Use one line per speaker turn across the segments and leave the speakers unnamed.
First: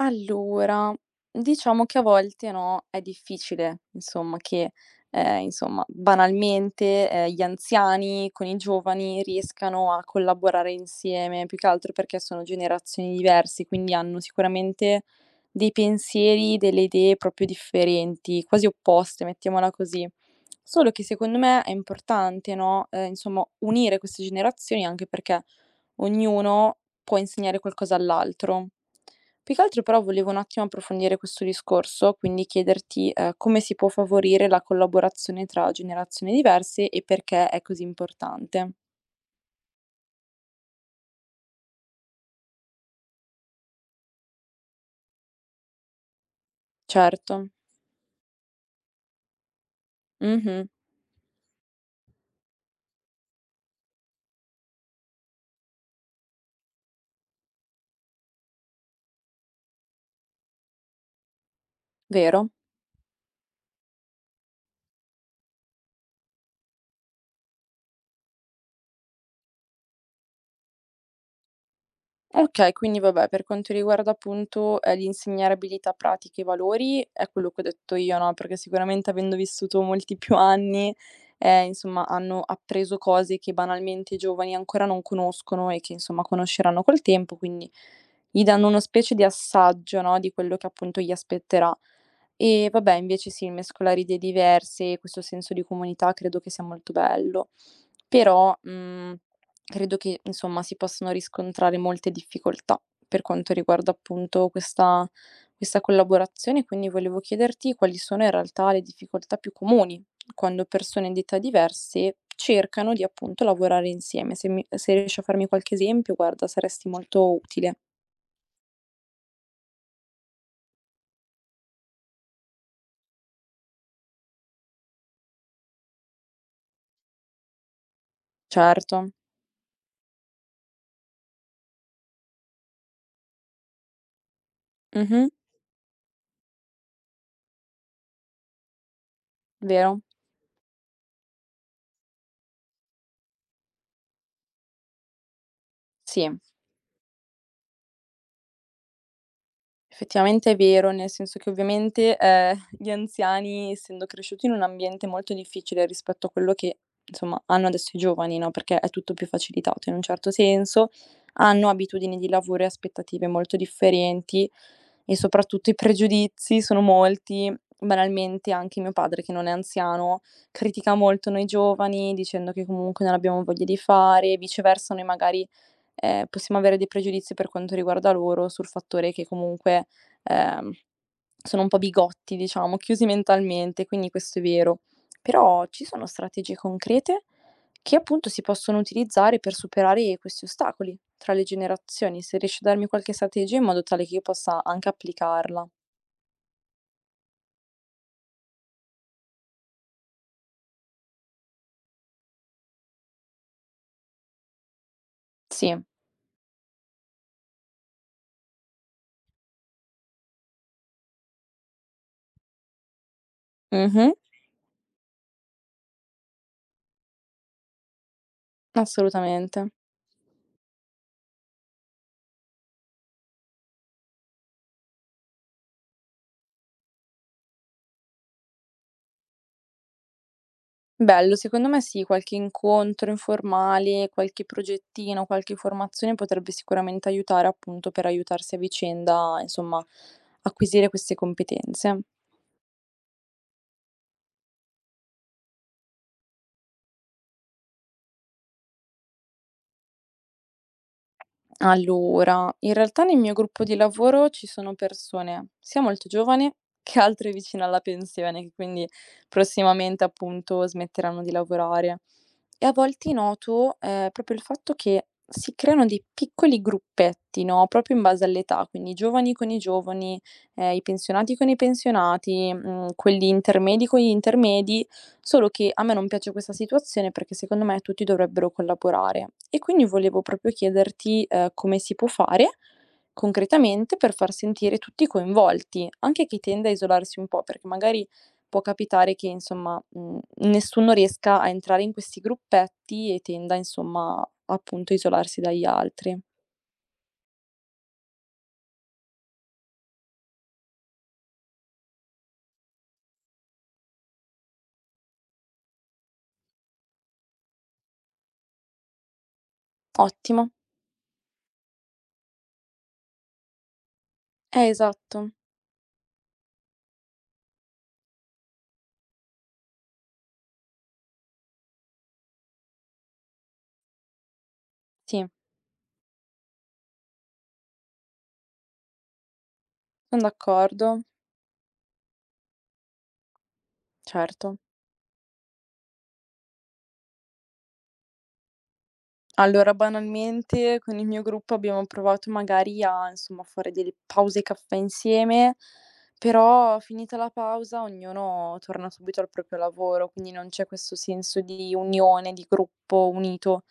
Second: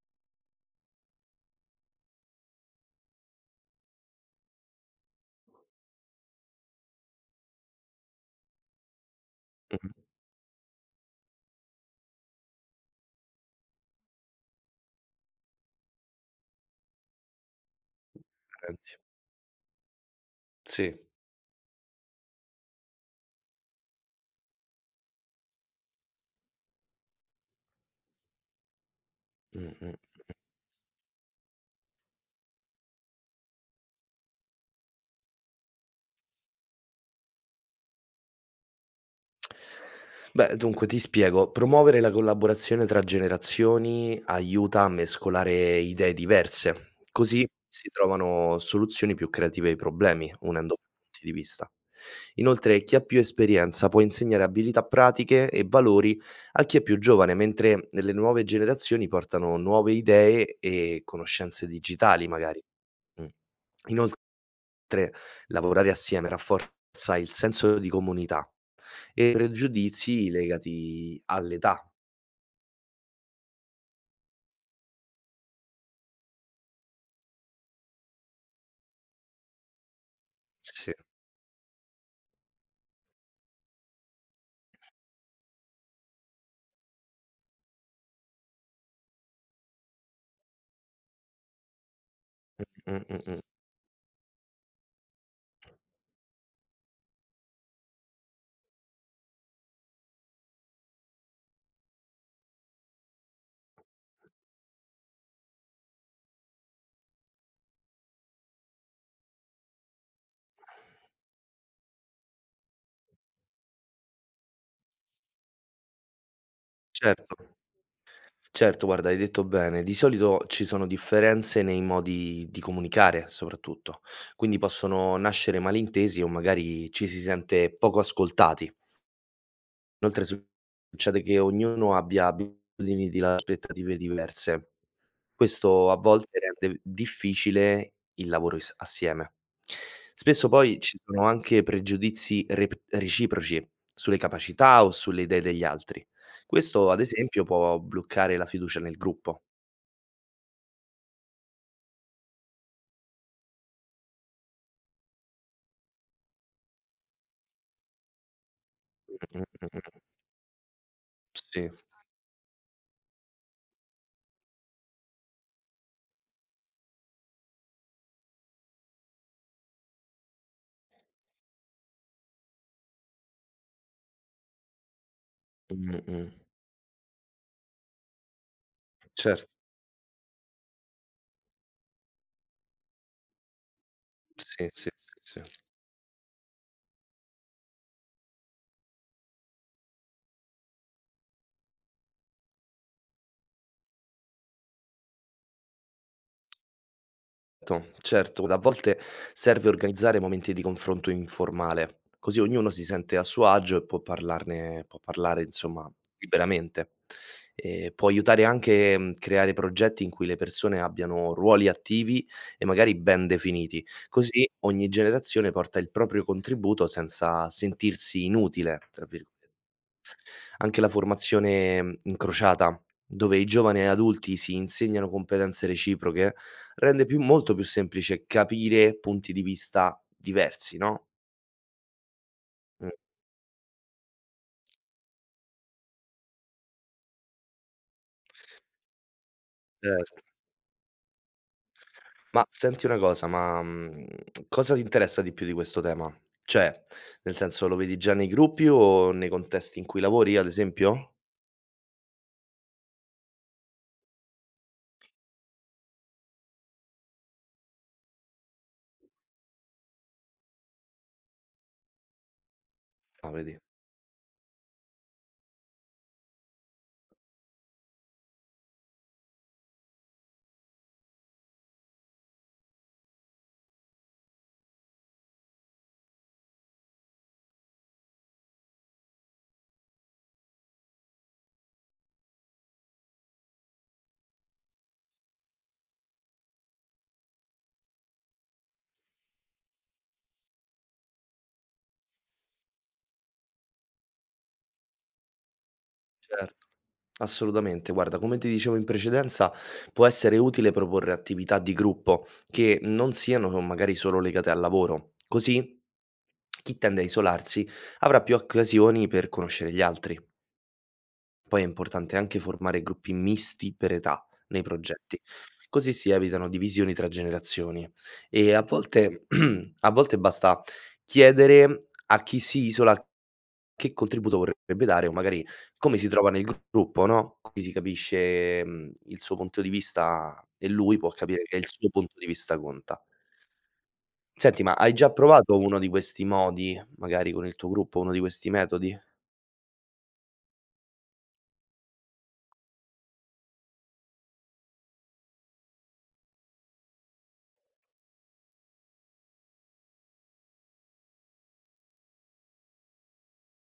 Allora, diciamo che a volte, no, è difficile, insomma, che, insomma, banalmente, gli anziani con i giovani riescano
Mh-mh,
a collaborare insieme, più che altro perché sono generazioni diverse, quindi hanno sicuramente dei pensieri, delle idee proprio differenti, quasi
grandi.
opposte, mettiamola così. Solo
Sì,
che secondo me è importante, no, insomma, unire queste generazioni anche perché ognuno può insegnare qualcosa all'altro. Più che altro però
mh-mh.
volevo un attimo approfondire questo discorso, quindi chiederti, come si può favorire la collaborazione tra generazioni diverse e perché è così importante.
Beh, dunque ti spiego, promuovere la collaborazione tra generazioni aiuta a mescolare idee diverse,
Certo.
così si trovano soluzioni più creative ai problemi,
Mh-mh.
unendo punti di vista. Inoltre, chi ha più esperienza può insegnare abilità pratiche e valori a chi è più giovane, mentre le nuove generazioni portano nuove idee e conoscenze digitali
Vero.
magari. Mh. Inoltre Tre, lavorare assieme rafforza il senso di comunità e pregiudizi legati all'età.
Okay, quindi vabbè, per quanto riguarda appunto, l'insegnare abilità pratiche e valori, è quello che ho detto io, no, perché sicuramente avendo vissuto molti più
Sì.
anni, insomma hanno appreso cose che banalmente i giovani ancora non conoscono e che insomma conosceranno col tempo, quindi gli danno una specie di assaggio, no, di quello che appunto gli aspetterà. E vabbè,
Mh, mh,
invece
mh.
sì, mescolare idee diverse, questo senso di comunità credo che sia molto bello. Però, mhmm credo che, insomma, si possano riscontrare molte difficoltà per quanto riguarda appunto questa collaborazione, quindi volevo chiederti quali sono in realtà le difficoltà più comuni quando persone di età diverse cercano di appunto lavorare insieme. Se mi se riesci a farmi qualche esempio, guarda, saresti molto
Certo.
utile.
Certo, guarda, hai detto bene. Di solito ci sono differenze nei modi di comunicare soprattutto, quindi possono nascere malintesi o magari ci si sente poco ascoltati.
Certo.
Inoltre succede che ognuno abbia abitudini di la aspettative diverse.
Mh-mh.
Questo a volte rende difficile il lavoro is assieme.
Vero.
Spesso poi ci sono anche pregiudizi rep reciproci sulle capacità o sulle idee degli altri.
Sì.
Questo ad esempio può bloccare la fiducia nel gruppo.
Effettivamente è vero, nel senso che ovviamente, gli anziani essendo cresciuti in un ambiente molto difficile rispetto a quello che, insomma, hanno adesso i giovani, no, perché è tutto più
Mh-mh,
facilitato in
mh-mh.
un certo senso, hanno
Sì.
abitudini di lavoro e aspettative molto differenti e soprattutto i pregiudizi sono molti. Banalmente anche mio padre, che non è anziano, critica molto noi giovani dicendo che comunque non abbiamo voglia di fare, e viceversa noi magari
Mh-mh.
possiamo avere dei pregiudizi per quanto riguarda loro sul fattore che
Certo.
comunque, ehm, sono un po' bigotti, diciamo, chiusi mentalmente, quindi questo è
Sì,
vero.
sì, sì, sì.
Però ci sono strategie concrete che appunto si possono utilizzare per superare questi ostacoli tra le generazioni. Se riesci a darmi qualche strategia in modo tale che io possa anche applicarla.
To Certo, a volte serve organizzare momenti di confronto informale, così ognuno si sente a suo agio e può parlare
Sì.
insomma liberamente. Può aiutare anche, creare progetti in cui le persone abbiano ruoli attivi e magari ben definiti,
Mh-mh.
così ogni generazione porta il proprio contributo senza sentirsi "inutile". tra virgo
Assolutamente.
anche la formazione, incrociata, dove i giovani e adulti si insegnano competenze reciproche, rende più molto più semplice capire punti di vista diversi, no,
Bello, secondo me sì, qualche
mh,
incontro informale, qualche progettino, qualche formazione potrebbe sicuramente aiutare, appunto, per aiutarsi a vicenda, insomma,
certo.
acquisire queste competenze.
Ma senti una cosa, cosa ti interessa di più di questo tema? Cioè, nel senso, lo vedi già nei gruppi o nei contesti in cui lavori, ad esempio?
Allora, in realtà nel mio gruppo di lavoro ci sono persone sia molto giovani che altre vicine alla pensione, che quindi prossimamente appunto smetteranno di lavorare. E a volte
Ah, vedi.
noto proprio il fatto che si creano dei piccoli gruppetti, no? Proprio in base all'età, quindi i giovani con i giovani, i pensionati con i pensionati, mm, quelli intermedi con gli intermedi. Solo che a me non piace questa situazione perché secondo me tutti dovrebbero collaborare e quindi volevo proprio chiederti, come si può fare concretamente per far sentire tutti coinvolti, anche chi tende a isolarsi un po', perché magari può capitare che insomma, nessuno riesca a entrare in questi gruppetti e tenda insomma, appunto, a isolarsi dagli altri.
Cer Assolutamente, guarda, come ti dicevo in precedenza, può essere utile proporre attività di gruppo che non siano magari solo legate al lavoro, così chi tende a isolarsi avrà più occasioni per conoscere gli altri.
Ottimo.
Poi è importante anche formare gruppi misti per età nei
Esatto.
progetti, così si evitano divisioni tra generazioni e a volte a volte basta chiedere a chi si isola che contributo vorrebbe dare o
Sì,
magari come si trova nel gruppo, no, così si capisce, il suo punto di
son
vista e
d'accordo.
lui può capire che il suo punto di vista conta.
Certo.
Senti, ma hai già provato uno di questi modi, magari con il tuo gruppo, uno di questi metodi?
Allora, banalmente con il mio gruppo abbiamo provato magari a, insomma, fare delle pause caffè insieme, però finita la pausa ognuno torna subito al proprio lavoro, quindi non c'è questo senso di unione, di gruppo unito.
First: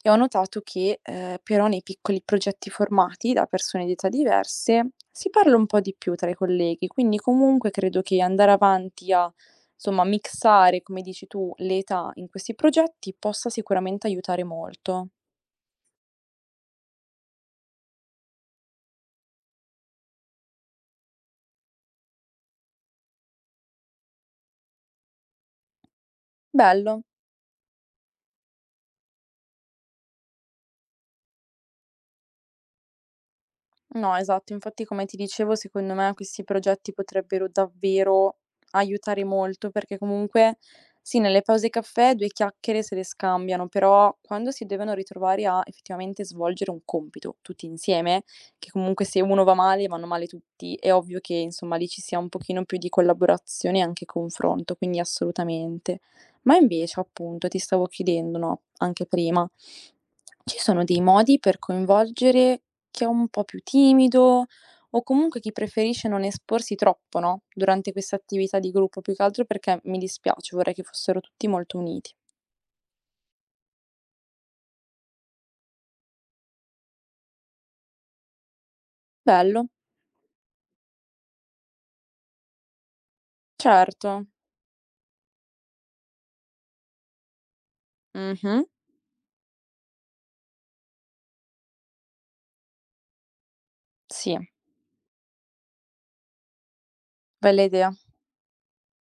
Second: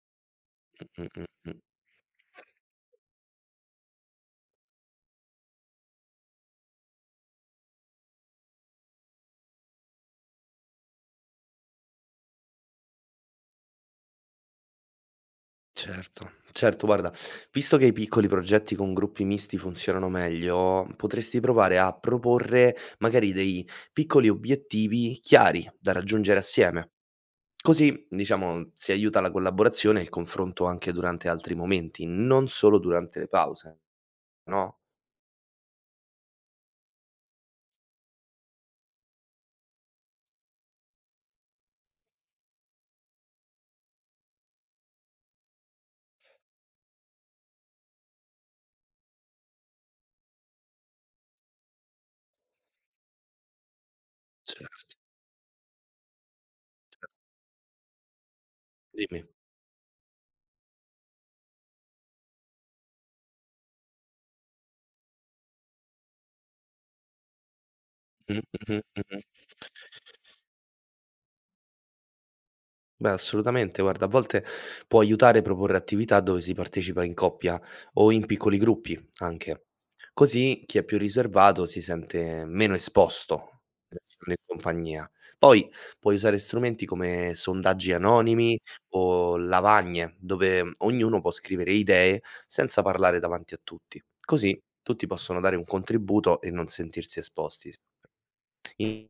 E ho notato che,
Mh, mh, mh.
però nei piccoli progetti formati da persone di età diverse si parla un po' di più tra i colleghi, quindi comunque credo che andare avanti a, insomma, mixare, come dici tu, le età in questi progetti possa sicuramente aiutare molto.
Certo, certo guarda, visto che i piccoli progetti con gruppi misti funzionano meglio, potresti provare a proporre magari dei piccoli obiettivi chiari da raggiungere assieme.
Bello.
Così, diciamo, si aiuta la collaborazione e il confronto anche durante altri momenti, non solo durante le pause,
No, esatto.
no?
Infatti, come ti dicevo, secondo me questi progetti potrebbero davvero aiutare molto, perché comunque sì, nelle pause caffè 2 chiacchiere se le scambiano, però quando si devono ritrovare a effettivamente svolgere un compito tutti insieme, che comunque se uno va male, vanno male tutti, è ovvio che insomma lì ci sia un pochino più di collaborazione e anche confronto,
Certo,
quindi assolutamente. Ma invece,
certo.
appunto, ti stavo chiedendo, no, anche
Dimmi.
prima, ci sono dei modi per coinvolgere chi è un po' più timido o comunque chi preferisce non esporsi troppo, no, durante questa
Mh,
attività di
mh-mh,
gruppo, più che
mh-mh.
altro perché mi dispiace, vorrei che fossero tutti molto uniti.
Beh, assolutamente. Guarda, a volte può aiutare a proporre attività dove si partecipa in coppia o in piccoli gruppi anche.
Bello,
Così chi è più riservato si sente meno esposto
certo.
restando in compagnia. Poi puoi usare strumenti come sondaggi anonimi
Mh-mh.
o lavagne, dove ognuno può scrivere idee senza parlare davanti a tutti.
Sì,
Così tutti possono dare un contributo e non sentirsi
bella
esposti.
idea.
I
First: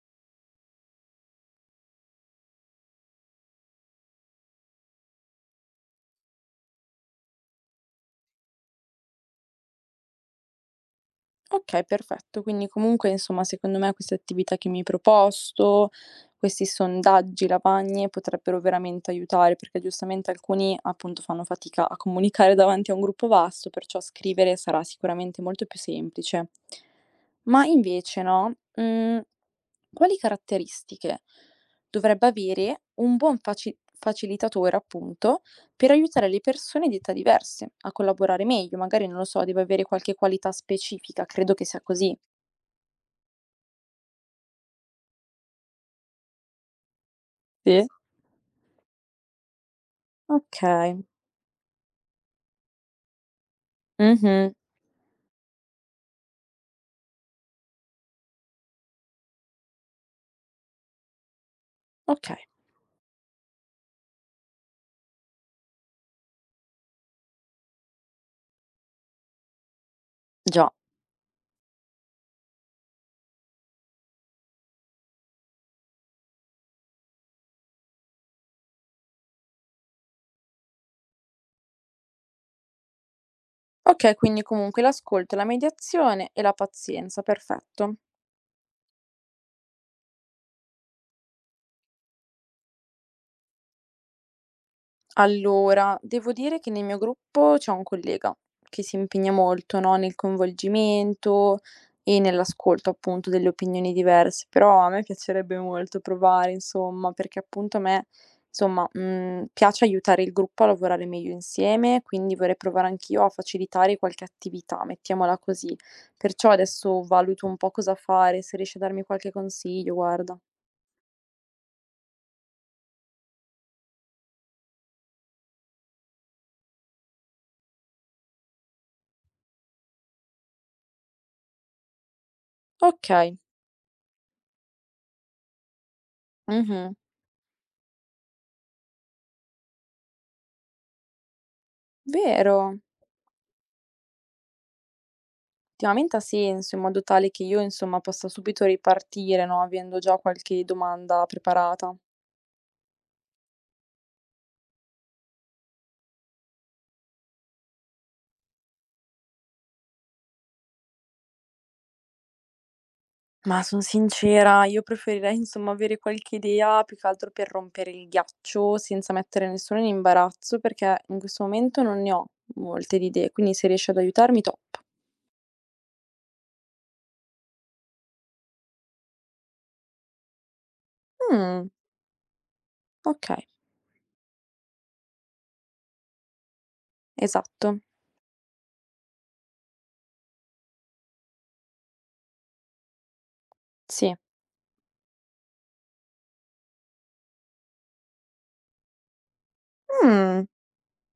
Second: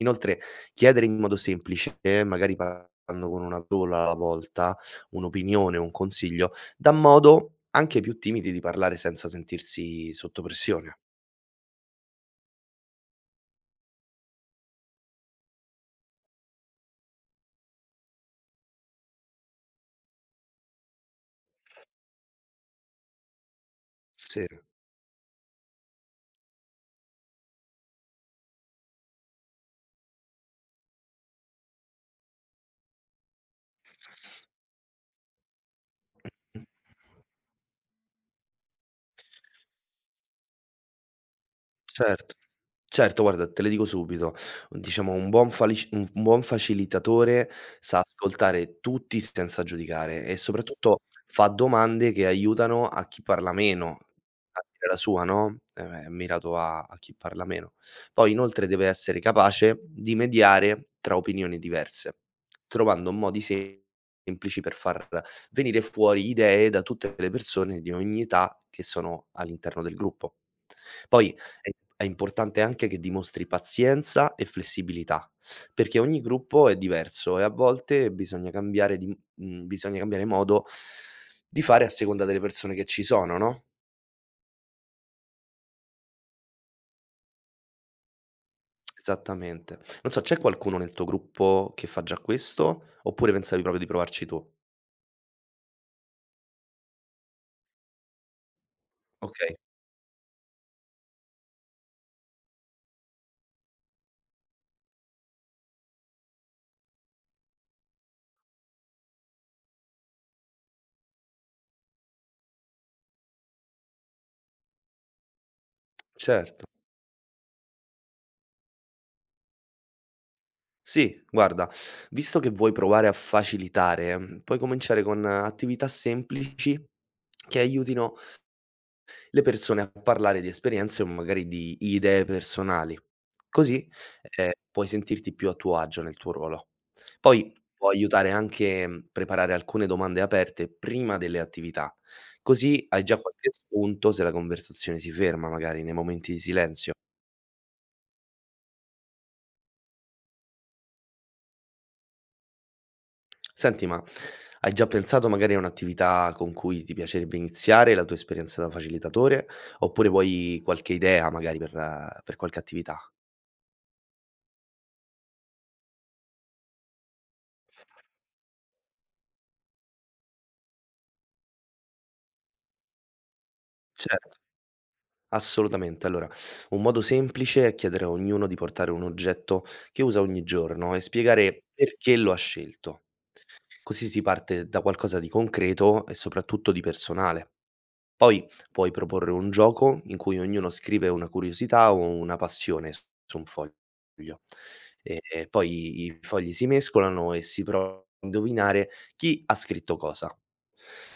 Inoltre chiedere in modo semplice, magari parlando con una sola alla volta, un'opinione, un consiglio, dà modo anche ai più timidi di parlare senza sentirsi sotto pressione.
Okay, perfetto. Quindi comunque, insomma, secondo me queste attività che mi hai proposto, questi sondaggi, lavagne, potrebbero veramente aiutare, perché giustamente alcuni, appunto, fanno fatica a comunicare davanti a un gruppo vasto, perciò
Sì.
scrivere sarà sicuramente molto più semplice. Ma invece no, quali caratteristiche dovrebbe avere un buon facilitatore, appunto, per aiutare le
Mh-mh.
persone di età diverse a collaborare meglio, magari non lo so, deve avere qualche qualità specifica, credo che sia così.
Certo. Certo, guarda, te le dico subito. Diciamo un buon facilitatore
Sì.
sa ascoltare tutti senza giudicare e soprattutto
Okay.
fa domande che aiutano a chi parla meno
Mh-mh.
a dire la sua, no, è mirato a chi parla meno. Poi inoltre deve essere capace di mediare tra opinioni diverse,
Okay,
trovando modi semplici per far venire fuori idee da tutte le persone di ogni età che sono all'interno del gruppo.
già.
Poi è è importante anche che dimostri pazienza e flessibilità, perché ogni gruppo è diverso e a volte bisogna cambiare modo di fare a seconda delle persone che ci sono, no,
Okay, quindi comunque l'ascolto, la mediazione e la pazienza, perfetto.
esattamente. Non so, c'è qualcuno nel tuo gruppo che fa già questo, oppure pensavi proprio di provarci tu?
Allora, devo dire che nel mio gruppo c'è un collega che si impegna
Okay,
molto, no, nel coinvolgimento e nell'ascolto appunto delle opinioni diverse, però a me piacerebbe molto provare, insomma, perché appunto a me, insomma, piace aiutare il gruppo a lavorare meglio insieme, quindi vorrei provare anch'io a facilitare qualche attività, mettiamola così. Perciò
certo.
adesso valuto un po' cosa fare, se riesci a darmi qualche consiglio, guarda.
Sì, guarda, visto che vuoi provare a facilitare, puoi cominciare con attività semplici che aiutino le persone a parlare di esperienze o magari di idee personali.
Ok,
Così, puoi sentirti più a tuo agio nel tuo ruolo.
mhm,
Poi può aiutare anche, preparare alcune domande aperte prima delle attività,
vero.
così hai già qualche spunto se la conversazione si ferma magari nei
Ultimamente ha
momenti di
senso, in
silenzio.
modo tale che io, insomma, possa subito ripartire, no, avendo già qualche domanda preparata.
Senti, ma hai già pensato magari a un'attività con cui ti piacerebbe iniziare la tua esperienza da facilitatore, oppure vuoi qualche idea magari per qualche attività?
Ma son sincera, io preferirei, insomma, avere qualche idea, più che altro per rompere il ghiaccio, senza mettere nessuno in imbarazzo, perché in questo momento non ne ho molte di idee, quindi se riesci ad
Cer
aiutarmi top.
Assolutamente. Allora, un modo semplice è chiedere a ognuno di portare un oggetto che usa ogni giorno e spiegare
Mh,
perché lo ha scelto.
okay,
Così si parte da qualcosa di concreto e soprattutto di personale.
esatto,
Poi puoi proporre un gioco in cui ognuno scrive una curiosità o una passione s su un foglio.
sì.
E poi i fogli si mescolano e si prova a indovinare chi ha scritto cosa.
Mh,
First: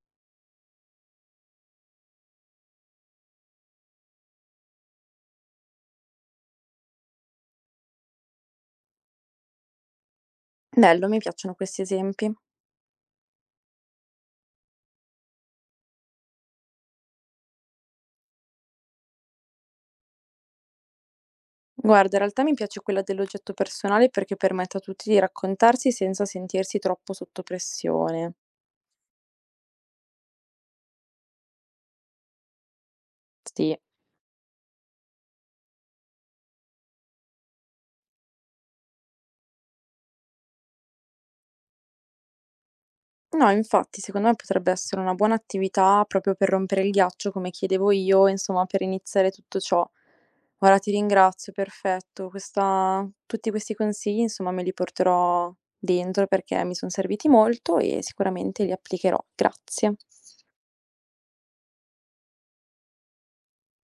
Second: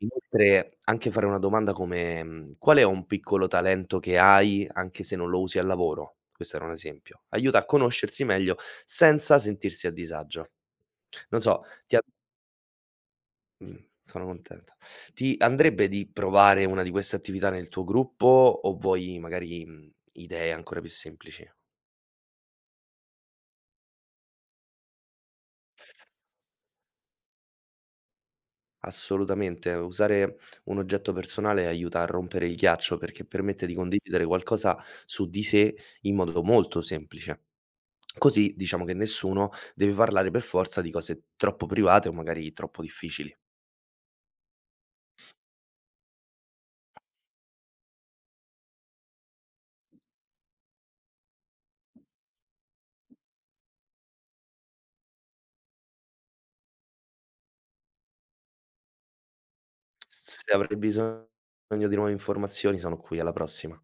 Inoltre, anche fare una domanda come, mhmm: "Qual è un piccolo talento che hai anche se non lo usi al lavoro?" Questo era un esempio. Aiuta a conoscersi meglio senza sentirsi a disagio.
bello, mi
Non
piacciono
so,
questi
ti ha
esempi.
Mh, sono contento. Ti andrebbe di provare una di queste attività nel tuo gruppo o vuoi magari, idee ancora più semplici?
Guarda, in realtà mi piace quella dell'oggetto personale perché permette a tutti di raccontarsi senza sentirsi troppo sotto pressione.
Assolutamente, usare un oggetto personale aiuta a rompere il ghiaccio, perché permette di
Sì,
condividere qualcosa su di sé in modo molto semplice. Così diciamo che nessuno deve parlare per forza di cose troppo private o magari troppo difficili.
no, infatti, secondo me potrebbe essere una buona attività proprio per rompere il ghiaccio, come chiedevo io, insomma, per iniziare tutto ciò. Ora ti ringrazio, perfetto. Questa... Tutti questi consigli, insomma, me li porterò dentro perché mi sono serviti molto e sicuramente li applicherò. Grazie.
Se avrai bisogno di nuove informazioni sono qui, alla prossima.